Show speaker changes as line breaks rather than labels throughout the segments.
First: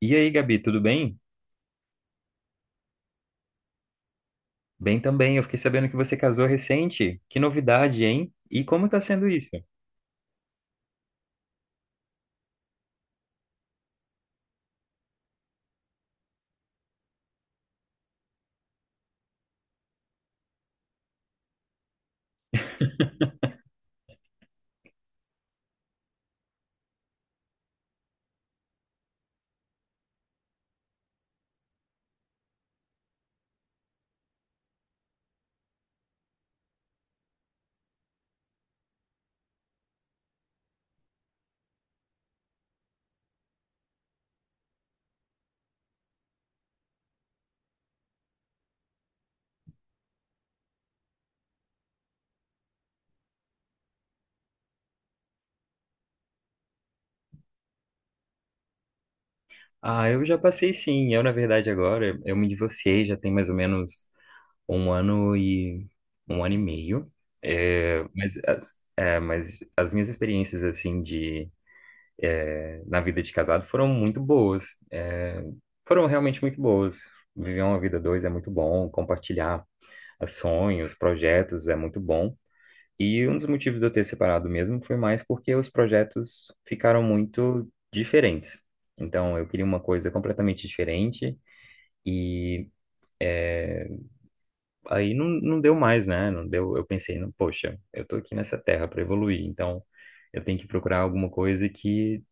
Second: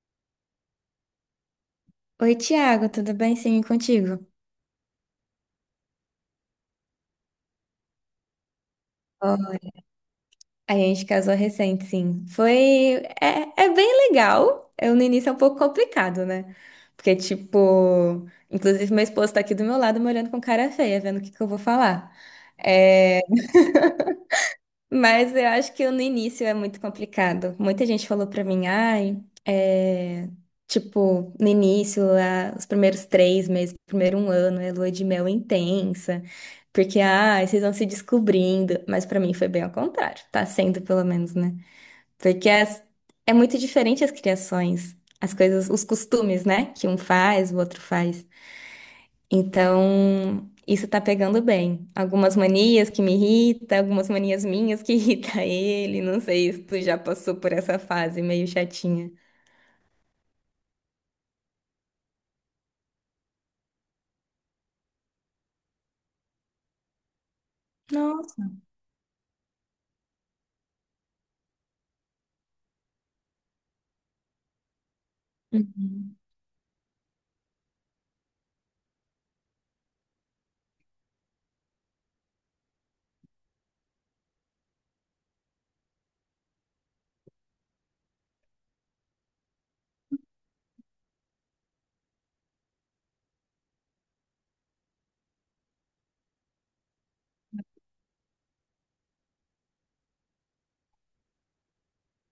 E aí, Gabi, tudo bem?
Oi, Tiago, tudo bem? Sim, e contigo?
Bem também. Eu fiquei sabendo que você casou recente. Que novidade, hein? E como tá sendo
Ó,
isso?
a gente casou recente, sim. Foi. É bem legal. Eu, no início é um pouco complicado, né? Porque, tipo. Inclusive, meu esposo tá aqui do meu lado me olhando com cara feia, vendo o que que eu vou falar. É, mas eu acho que no início é muito complicado. Muita gente falou pra mim, ai, é, tipo, no início, os primeiros 3 meses, primeiro um ano, é lua de mel intensa, porque, ai, vocês vão se descobrindo. Mas pra mim foi bem ao contrário, tá sendo pelo menos, né? Porque é muito diferente as criações, as coisas, os costumes, né? Que um faz, o outro faz. Então, isso tá pegando bem. Algumas manias que me irrita, algumas manias minhas que irrita ele. Não sei se tu já passou por essa fase meio chatinha.
Ah, eu já passei sim. Eu, na verdade, agora, eu me divorciei já tem mais ou menos um ano e um ano e meio. É, mas,
Nossa.
as, é, mas as minhas experiências, assim, de na vida de casado foram muito boas. É, foram
Uhum.
realmente muito boas. Viver uma vida a dois é muito bom. Compartilhar sonhos, projetos é muito bom. E um dos motivos de eu ter separado mesmo foi mais porque os projetos ficaram muito diferentes. Então, eu queria uma coisa completamente diferente e aí não deu mais, né? Não deu, eu pensei, não, poxa, eu tô aqui nessa terra para evoluir, então eu tenho que procurar alguma coisa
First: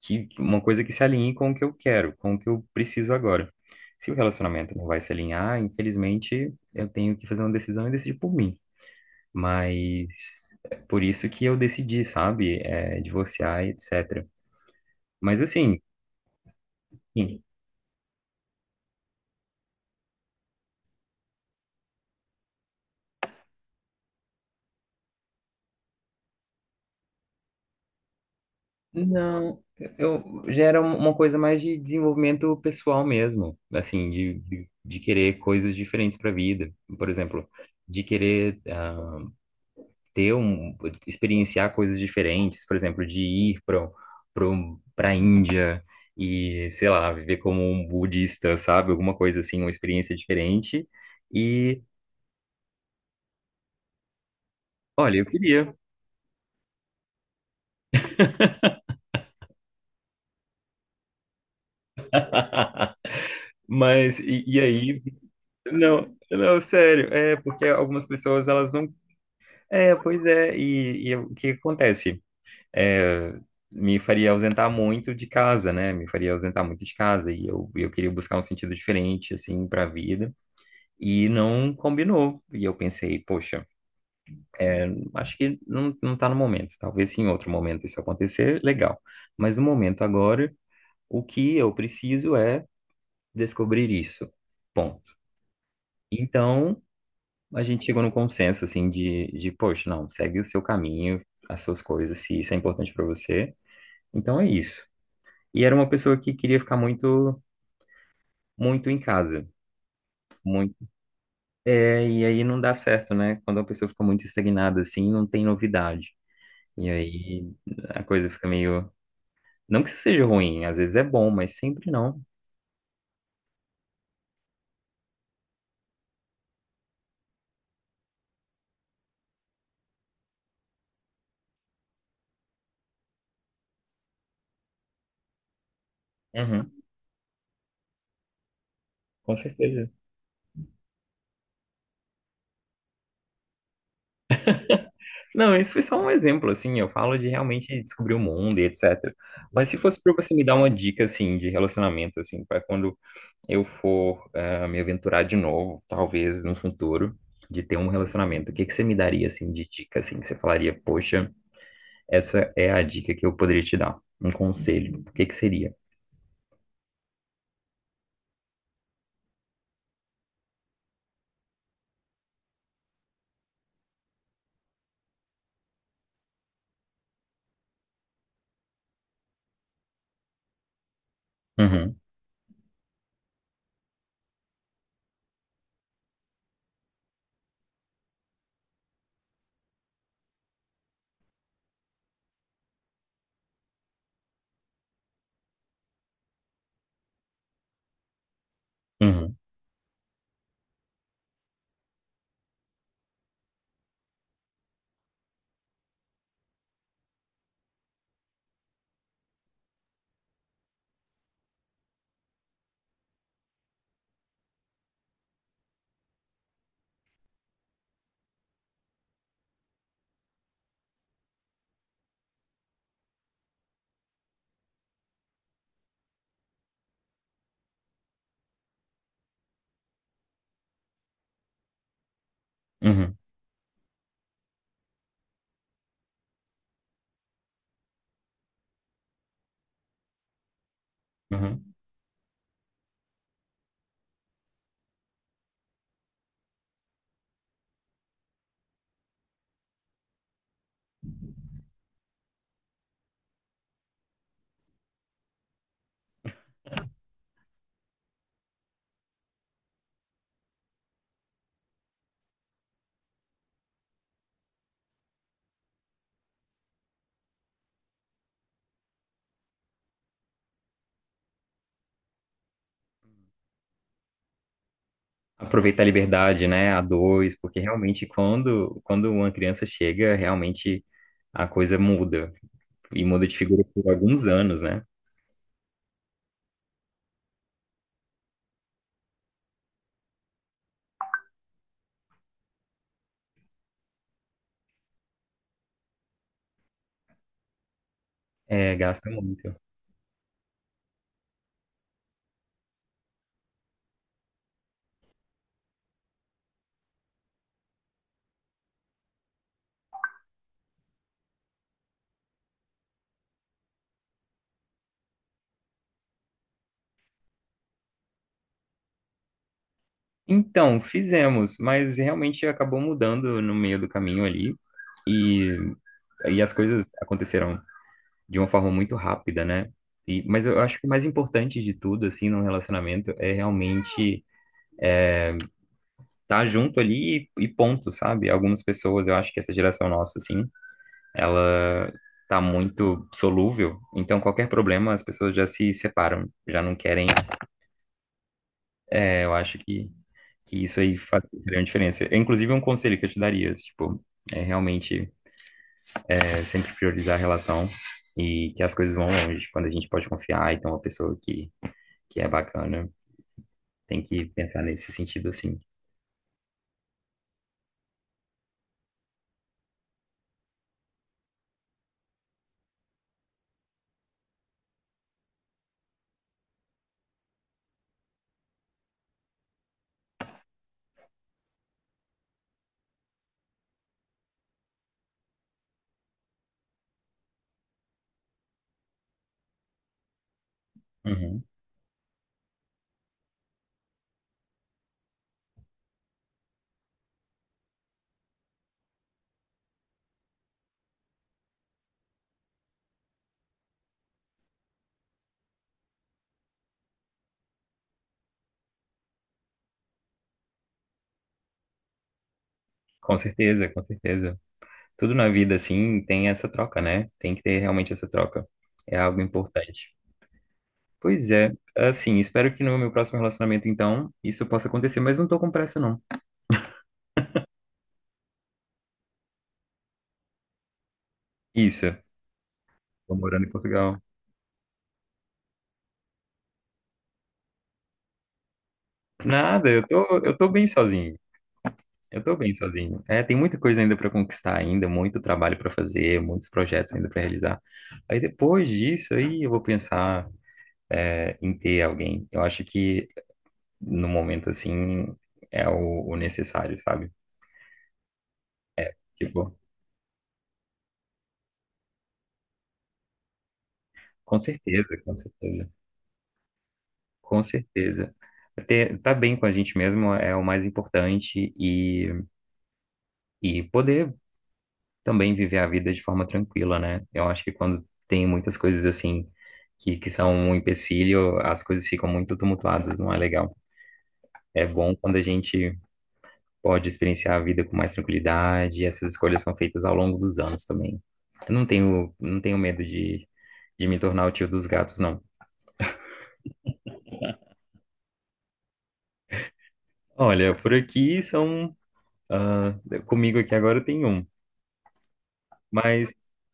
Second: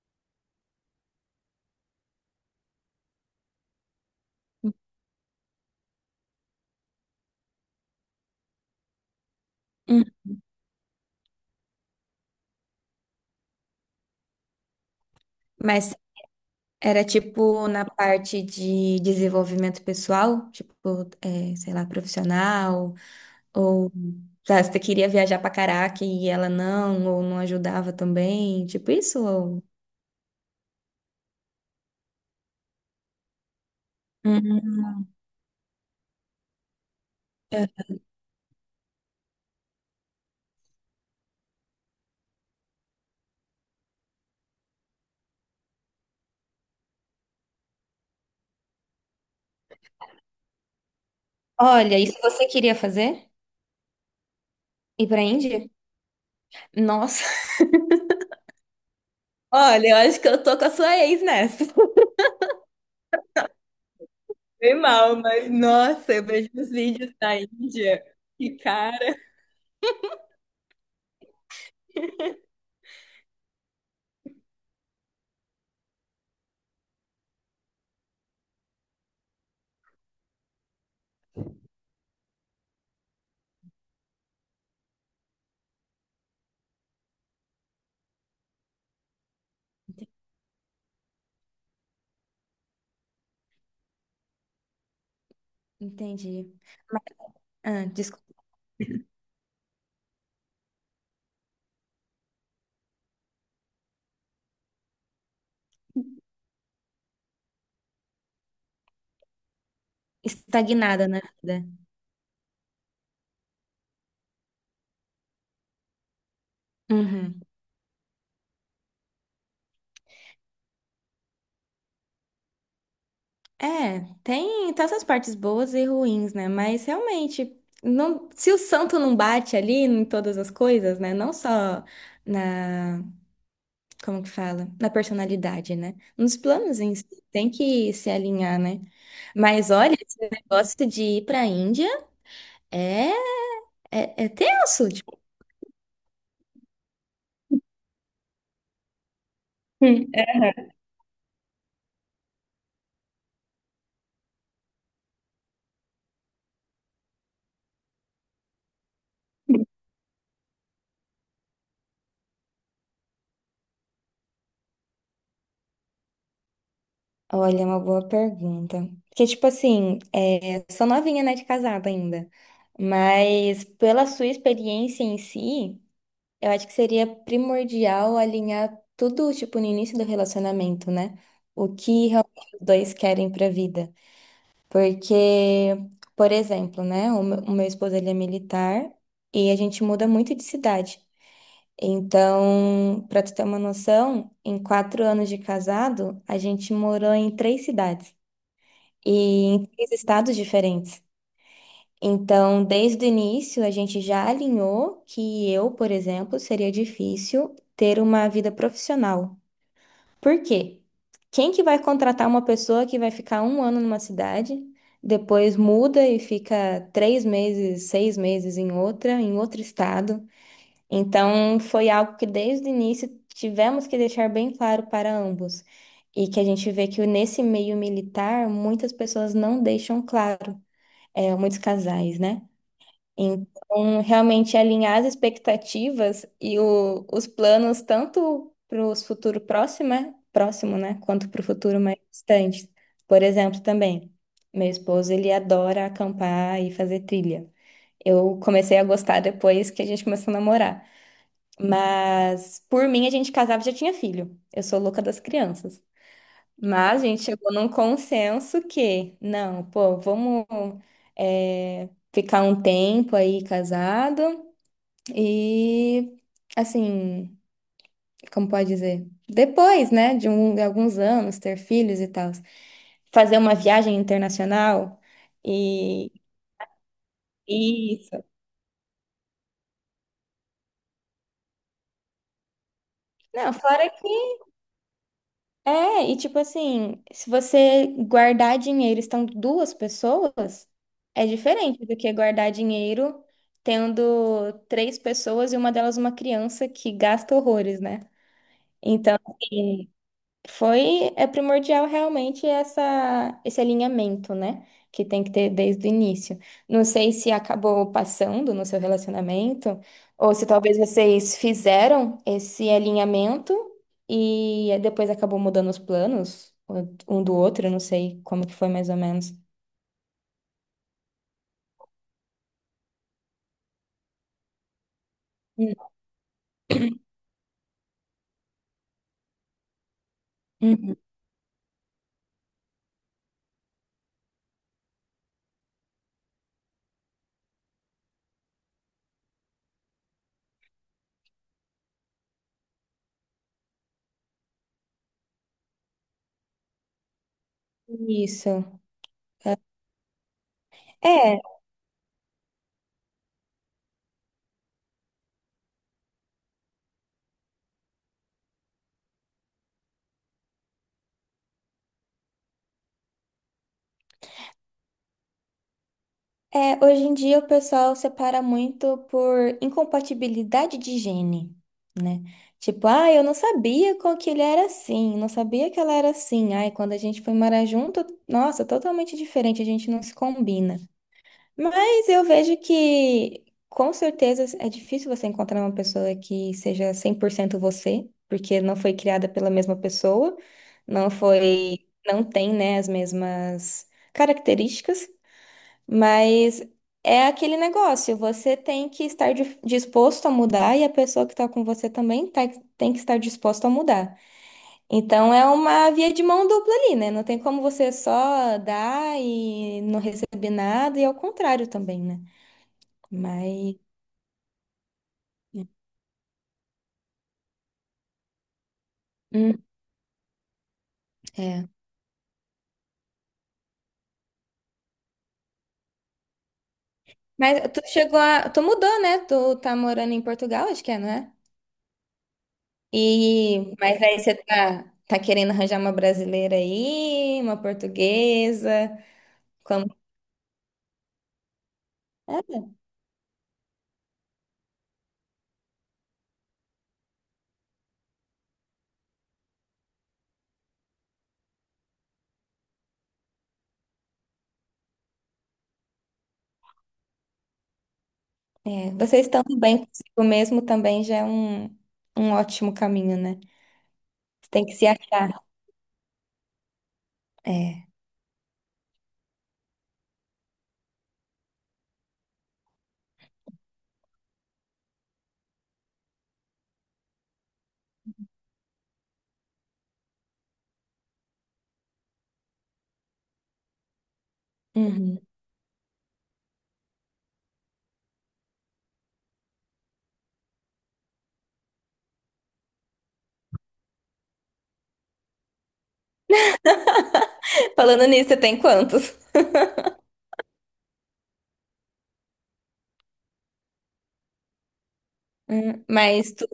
que uma coisa que se alinhe com o que eu quero, com o que eu preciso agora. Se o relacionamento não vai se alinhar, infelizmente, eu tenho que fazer uma decisão e decidir por mim.
Hum.
Mas é por isso que eu decidi, sabe, divorciar, etc. Mas assim,
Mas era
sim,
tipo na parte de desenvolvimento pessoal, tipo, é, sei lá, profissional, ou tá, você queria viajar pra caraca e ela não, ou não ajudava também, tipo isso?
não,
Ou...
eu já era uma coisa mais de desenvolvimento pessoal mesmo, assim, de, de,
Uhum.
de querer coisas diferentes para a vida, por exemplo,
É.
de querer ter experienciar coisas diferentes, por exemplo, de ir para a Índia e, sei lá, viver como um budista, sabe, alguma coisa assim, uma experiência diferente. E
Olha, isso você queria fazer? Ir
Olha,
pra
eu
Índia?
queria.
Nossa, olha, eu acho que eu tô com a sua ex nessa.
Mas e
Bem
aí?
mal, mas
Não,
nossa, eu vejo
não,
os
sério,
vídeos
é
da
porque
Índia.
algumas pessoas
Que
elas não.
cara.
É, pois é, e o que acontece? É, me faria ausentar muito de casa, né? Me faria ausentar muito de casa e eu queria buscar um sentido diferente assim para a vida e não combinou. E eu pensei, poxa, é, acho que não tá no momento. Talvez se em outro momento isso acontecer, legal. Mas no momento agora, o que eu preciso é descobrir isso. Ponto.
Entendi.
Então,
Mas,
a gente
ah,
chegou num
desculpa.
consenso, assim, poxa, não, segue o seu caminho, as suas coisas, se isso é importante para você. Então é isso. E era uma pessoa que queria ficar muito, muito em casa, muito.
Estagnada na vida.
É, e aí não dá certo, né? Quando a pessoa fica muito estagnada, assim, não tem novidade. E
Uhum.
aí a coisa fica meio. Não que isso seja ruim, às vezes é bom, mas sempre não.
É, tem tantas partes boas e ruins, né? Mas realmente, não, se o santo não bate ali em todas as coisas, né? Não só na, como que fala? Na personalidade, né? Nos
Uhum,
planos em si, tem que se alinhar, né?
com
Mas
certeza.
olha, esse negócio de ir pra Índia. É. É tenso, tipo.
Não, isso foi só um exemplo, assim, eu falo de realmente descobrir o mundo e etc. Mas se fosse
Hum.
para você me dar uma dica, assim, de relacionamento, assim, para quando eu for me aventurar de novo, talvez no futuro, de ter um relacionamento, o que que você me daria, assim, de dica, assim, que você falaria, poxa, essa é a dica que eu poderia te dar, um conselho, o que que seria?
Olha, é uma boa pergunta. Porque, tipo assim, é, sou novinha, né, de casada ainda. Mas pela sua experiência em si, eu acho que seria primordial alinhar tudo, tipo, no início do relacionamento, né? O
Uhum,
que realmente os dois querem pra vida. Porque, por exemplo, né, o meu esposo, ele é militar e a gente muda muito de cidade. Então, para tu ter uma noção, em 4 anos de casado, a gente morou em 3 cidades e
uhum,
em 3 estados diferentes. Então, desde o início, a gente já alinhou que eu, por exemplo, seria difícil ter uma vida profissional. Por quê? Quem que vai contratar uma pessoa que vai ficar um ano numa cidade, depois muda e fica 3 meses, 6 meses em outra, em outro estado? Então, foi algo que desde o início tivemos que deixar bem claro para ambos. E que a gente vê que nesse meio militar, muitas pessoas não deixam claro, é, muitos casais, né?
uhum,
Então, realmente alinhar as expectativas e o- os planos, tanto para o futuro próximo, né? Quanto para o
uhum.
futuro mais distante. Por exemplo, também, meu esposo, ele adora acampar e fazer trilha. Eu comecei a gostar depois que a gente começou a namorar. Mas por mim a gente casava e já tinha filho. Eu sou louca das crianças. Mas a gente chegou num consenso que, não, pô, vamos é, ficar um tempo aí casado e, assim, como pode dizer? Depois, né, de alguns anos, ter filhos e tal. Fazer uma viagem internacional
Aproveitar a
e
liberdade, né, a dois, porque realmente
isso.
quando uma criança chega, realmente a coisa muda. E muda de
Não,
figura por
fora que
alguns anos, né?
é, e tipo assim, se você guardar dinheiro estando 2 pessoas, é diferente do que guardar dinheiro tendo 3 pessoas e uma delas uma criança que gasta horrores, né?
É, gasta
Então,
muito.
assim, é primordial realmente esse alinhamento, né? Que tem que ter desde o início. Não sei se acabou passando no seu relacionamento, ou se talvez vocês fizeram esse alinhamento e depois acabou mudando os planos um do outro, eu não sei como que foi mais ou menos.
Então, fizemos, mas realmente acabou mudando no meio do caminho ali. E,
Hum.
e as coisas aconteceram de uma forma muito rápida, né? E, mas eu acho que o
Uhum.
mais importante de tudo, assim, num relacionamento é realmente estar junto ali e ponto, sabe? Algumas pessoas, eu acho que essa geração nossa, assim, ela tá muito solúvel. Então, qualquer problema, as pessoas já se separam, já não querem.
Isso.
É, eu acho que e isso aí faz
É,
grande diferença. É, inclusive, um conselho que eu te daria, tipo, é realmente é, sempre priorizar a relação e que as coisas vão longe. Tipo, quando a gente pode confiar, então, uma pessoa que é bacana tem que pensar nesse sentido, assim.
É, hoje em dia o pessoal separa muito por incompatibilidade de gene, né? Tipo, ah, eu não sabia com que ele era assim, não sabia que ela era assim. Ai, quando a gente foi morar junto, nossa, totalmente diferente, a gente não se combina. Mas eu vejo que, com certeza, é difícil você encontrar uma pessoa que seja 100% você, porque não foi criada pela mesma pessoa, não
Uhum.
foi, não tem, né, as mesmas características. Mas é aquele negócio, você tem que estar disposto a mudar e a pessoa que está com você também tem que estar disposta a mudar. Então é uma via de mão dupla ali, né? Não tem como você só dar e não receber nada, e ao contrário também, né?
Com certeza,
Mas.
com certeza. Tudo na vida, assim, tem essa troca, né? Tem que ter realmente essa troca. É algo
Hum,
importante. Pois é,
é.
assim, espero que no meu próximo relacionamento, então, isso possa acontecer, mas não tô com pressa, não.
Mas tu chegou a. Tu mudou, né? Tu tá morando em Portugal, acho que é, não é?
Isso, tô morando em
E.
Portugal.
Mas aí você tá, querendo arranjar uma brasileira aí, uma portuguesa.
Nada,
Como.
eu tô bem sozinho. Eu tô bem
É?
sozinho. É, tem muita coisa ainda para conquistar ainda, muito trabalho para fazer, muitos projetos ainda para realizar. Aí depois disso aí eu vou pensar é, em ter alguém. Eu acho que no momento assim é o necessário, sabe?
É, vocês
Tipo,
estando bem consigo mesmo também já é um ótimo caminho, né?
com
Você tem que se
certeza, com
achar.
certeza, com
É.
certeza. Ter, tá bem com a gente mesmo é o mais importante e poder também viver a vida de forma tranquila, né? Eu acho que quando tem muitas coisas assim que são um empecilho, as coisas ficam muito tumultuadas, não é legal. É bom quando
Uhum.
a gente pode experienciar a vida com mais tranquilidade, e essas escolhas são feitas ao longo dos anos também. Eu não tenho, não tenho medo de me tornar o tio dos gatos, não.
Falando nisso, você tem quantos?
Olha, por aqui são. Ah, comigo aqui agora tem um, mas
Mas tu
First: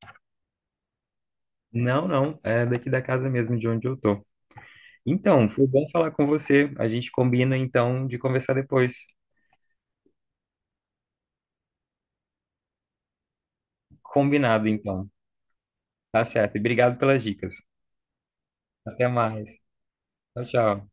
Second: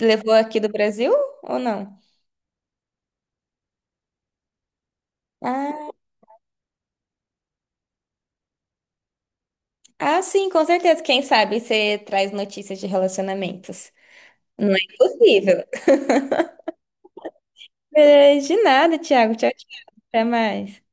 levou aqui do Brasil ou não?
não, é daqui da casa mesmo de onde eu tô. Então, foi bom
Ah,
falar com você. A gente combina então de conversar depois.
ah, sim, com certeza. Quem sabe você traz notícias de relacionamentos.
Combinado,
Não é
então.
impossível.
Tá certo. E obrigado pelas dicas.
É, de nada,
Até
Thiago.
mais.
Tchau, tchau. Até
Tchau,
mais.
tchau.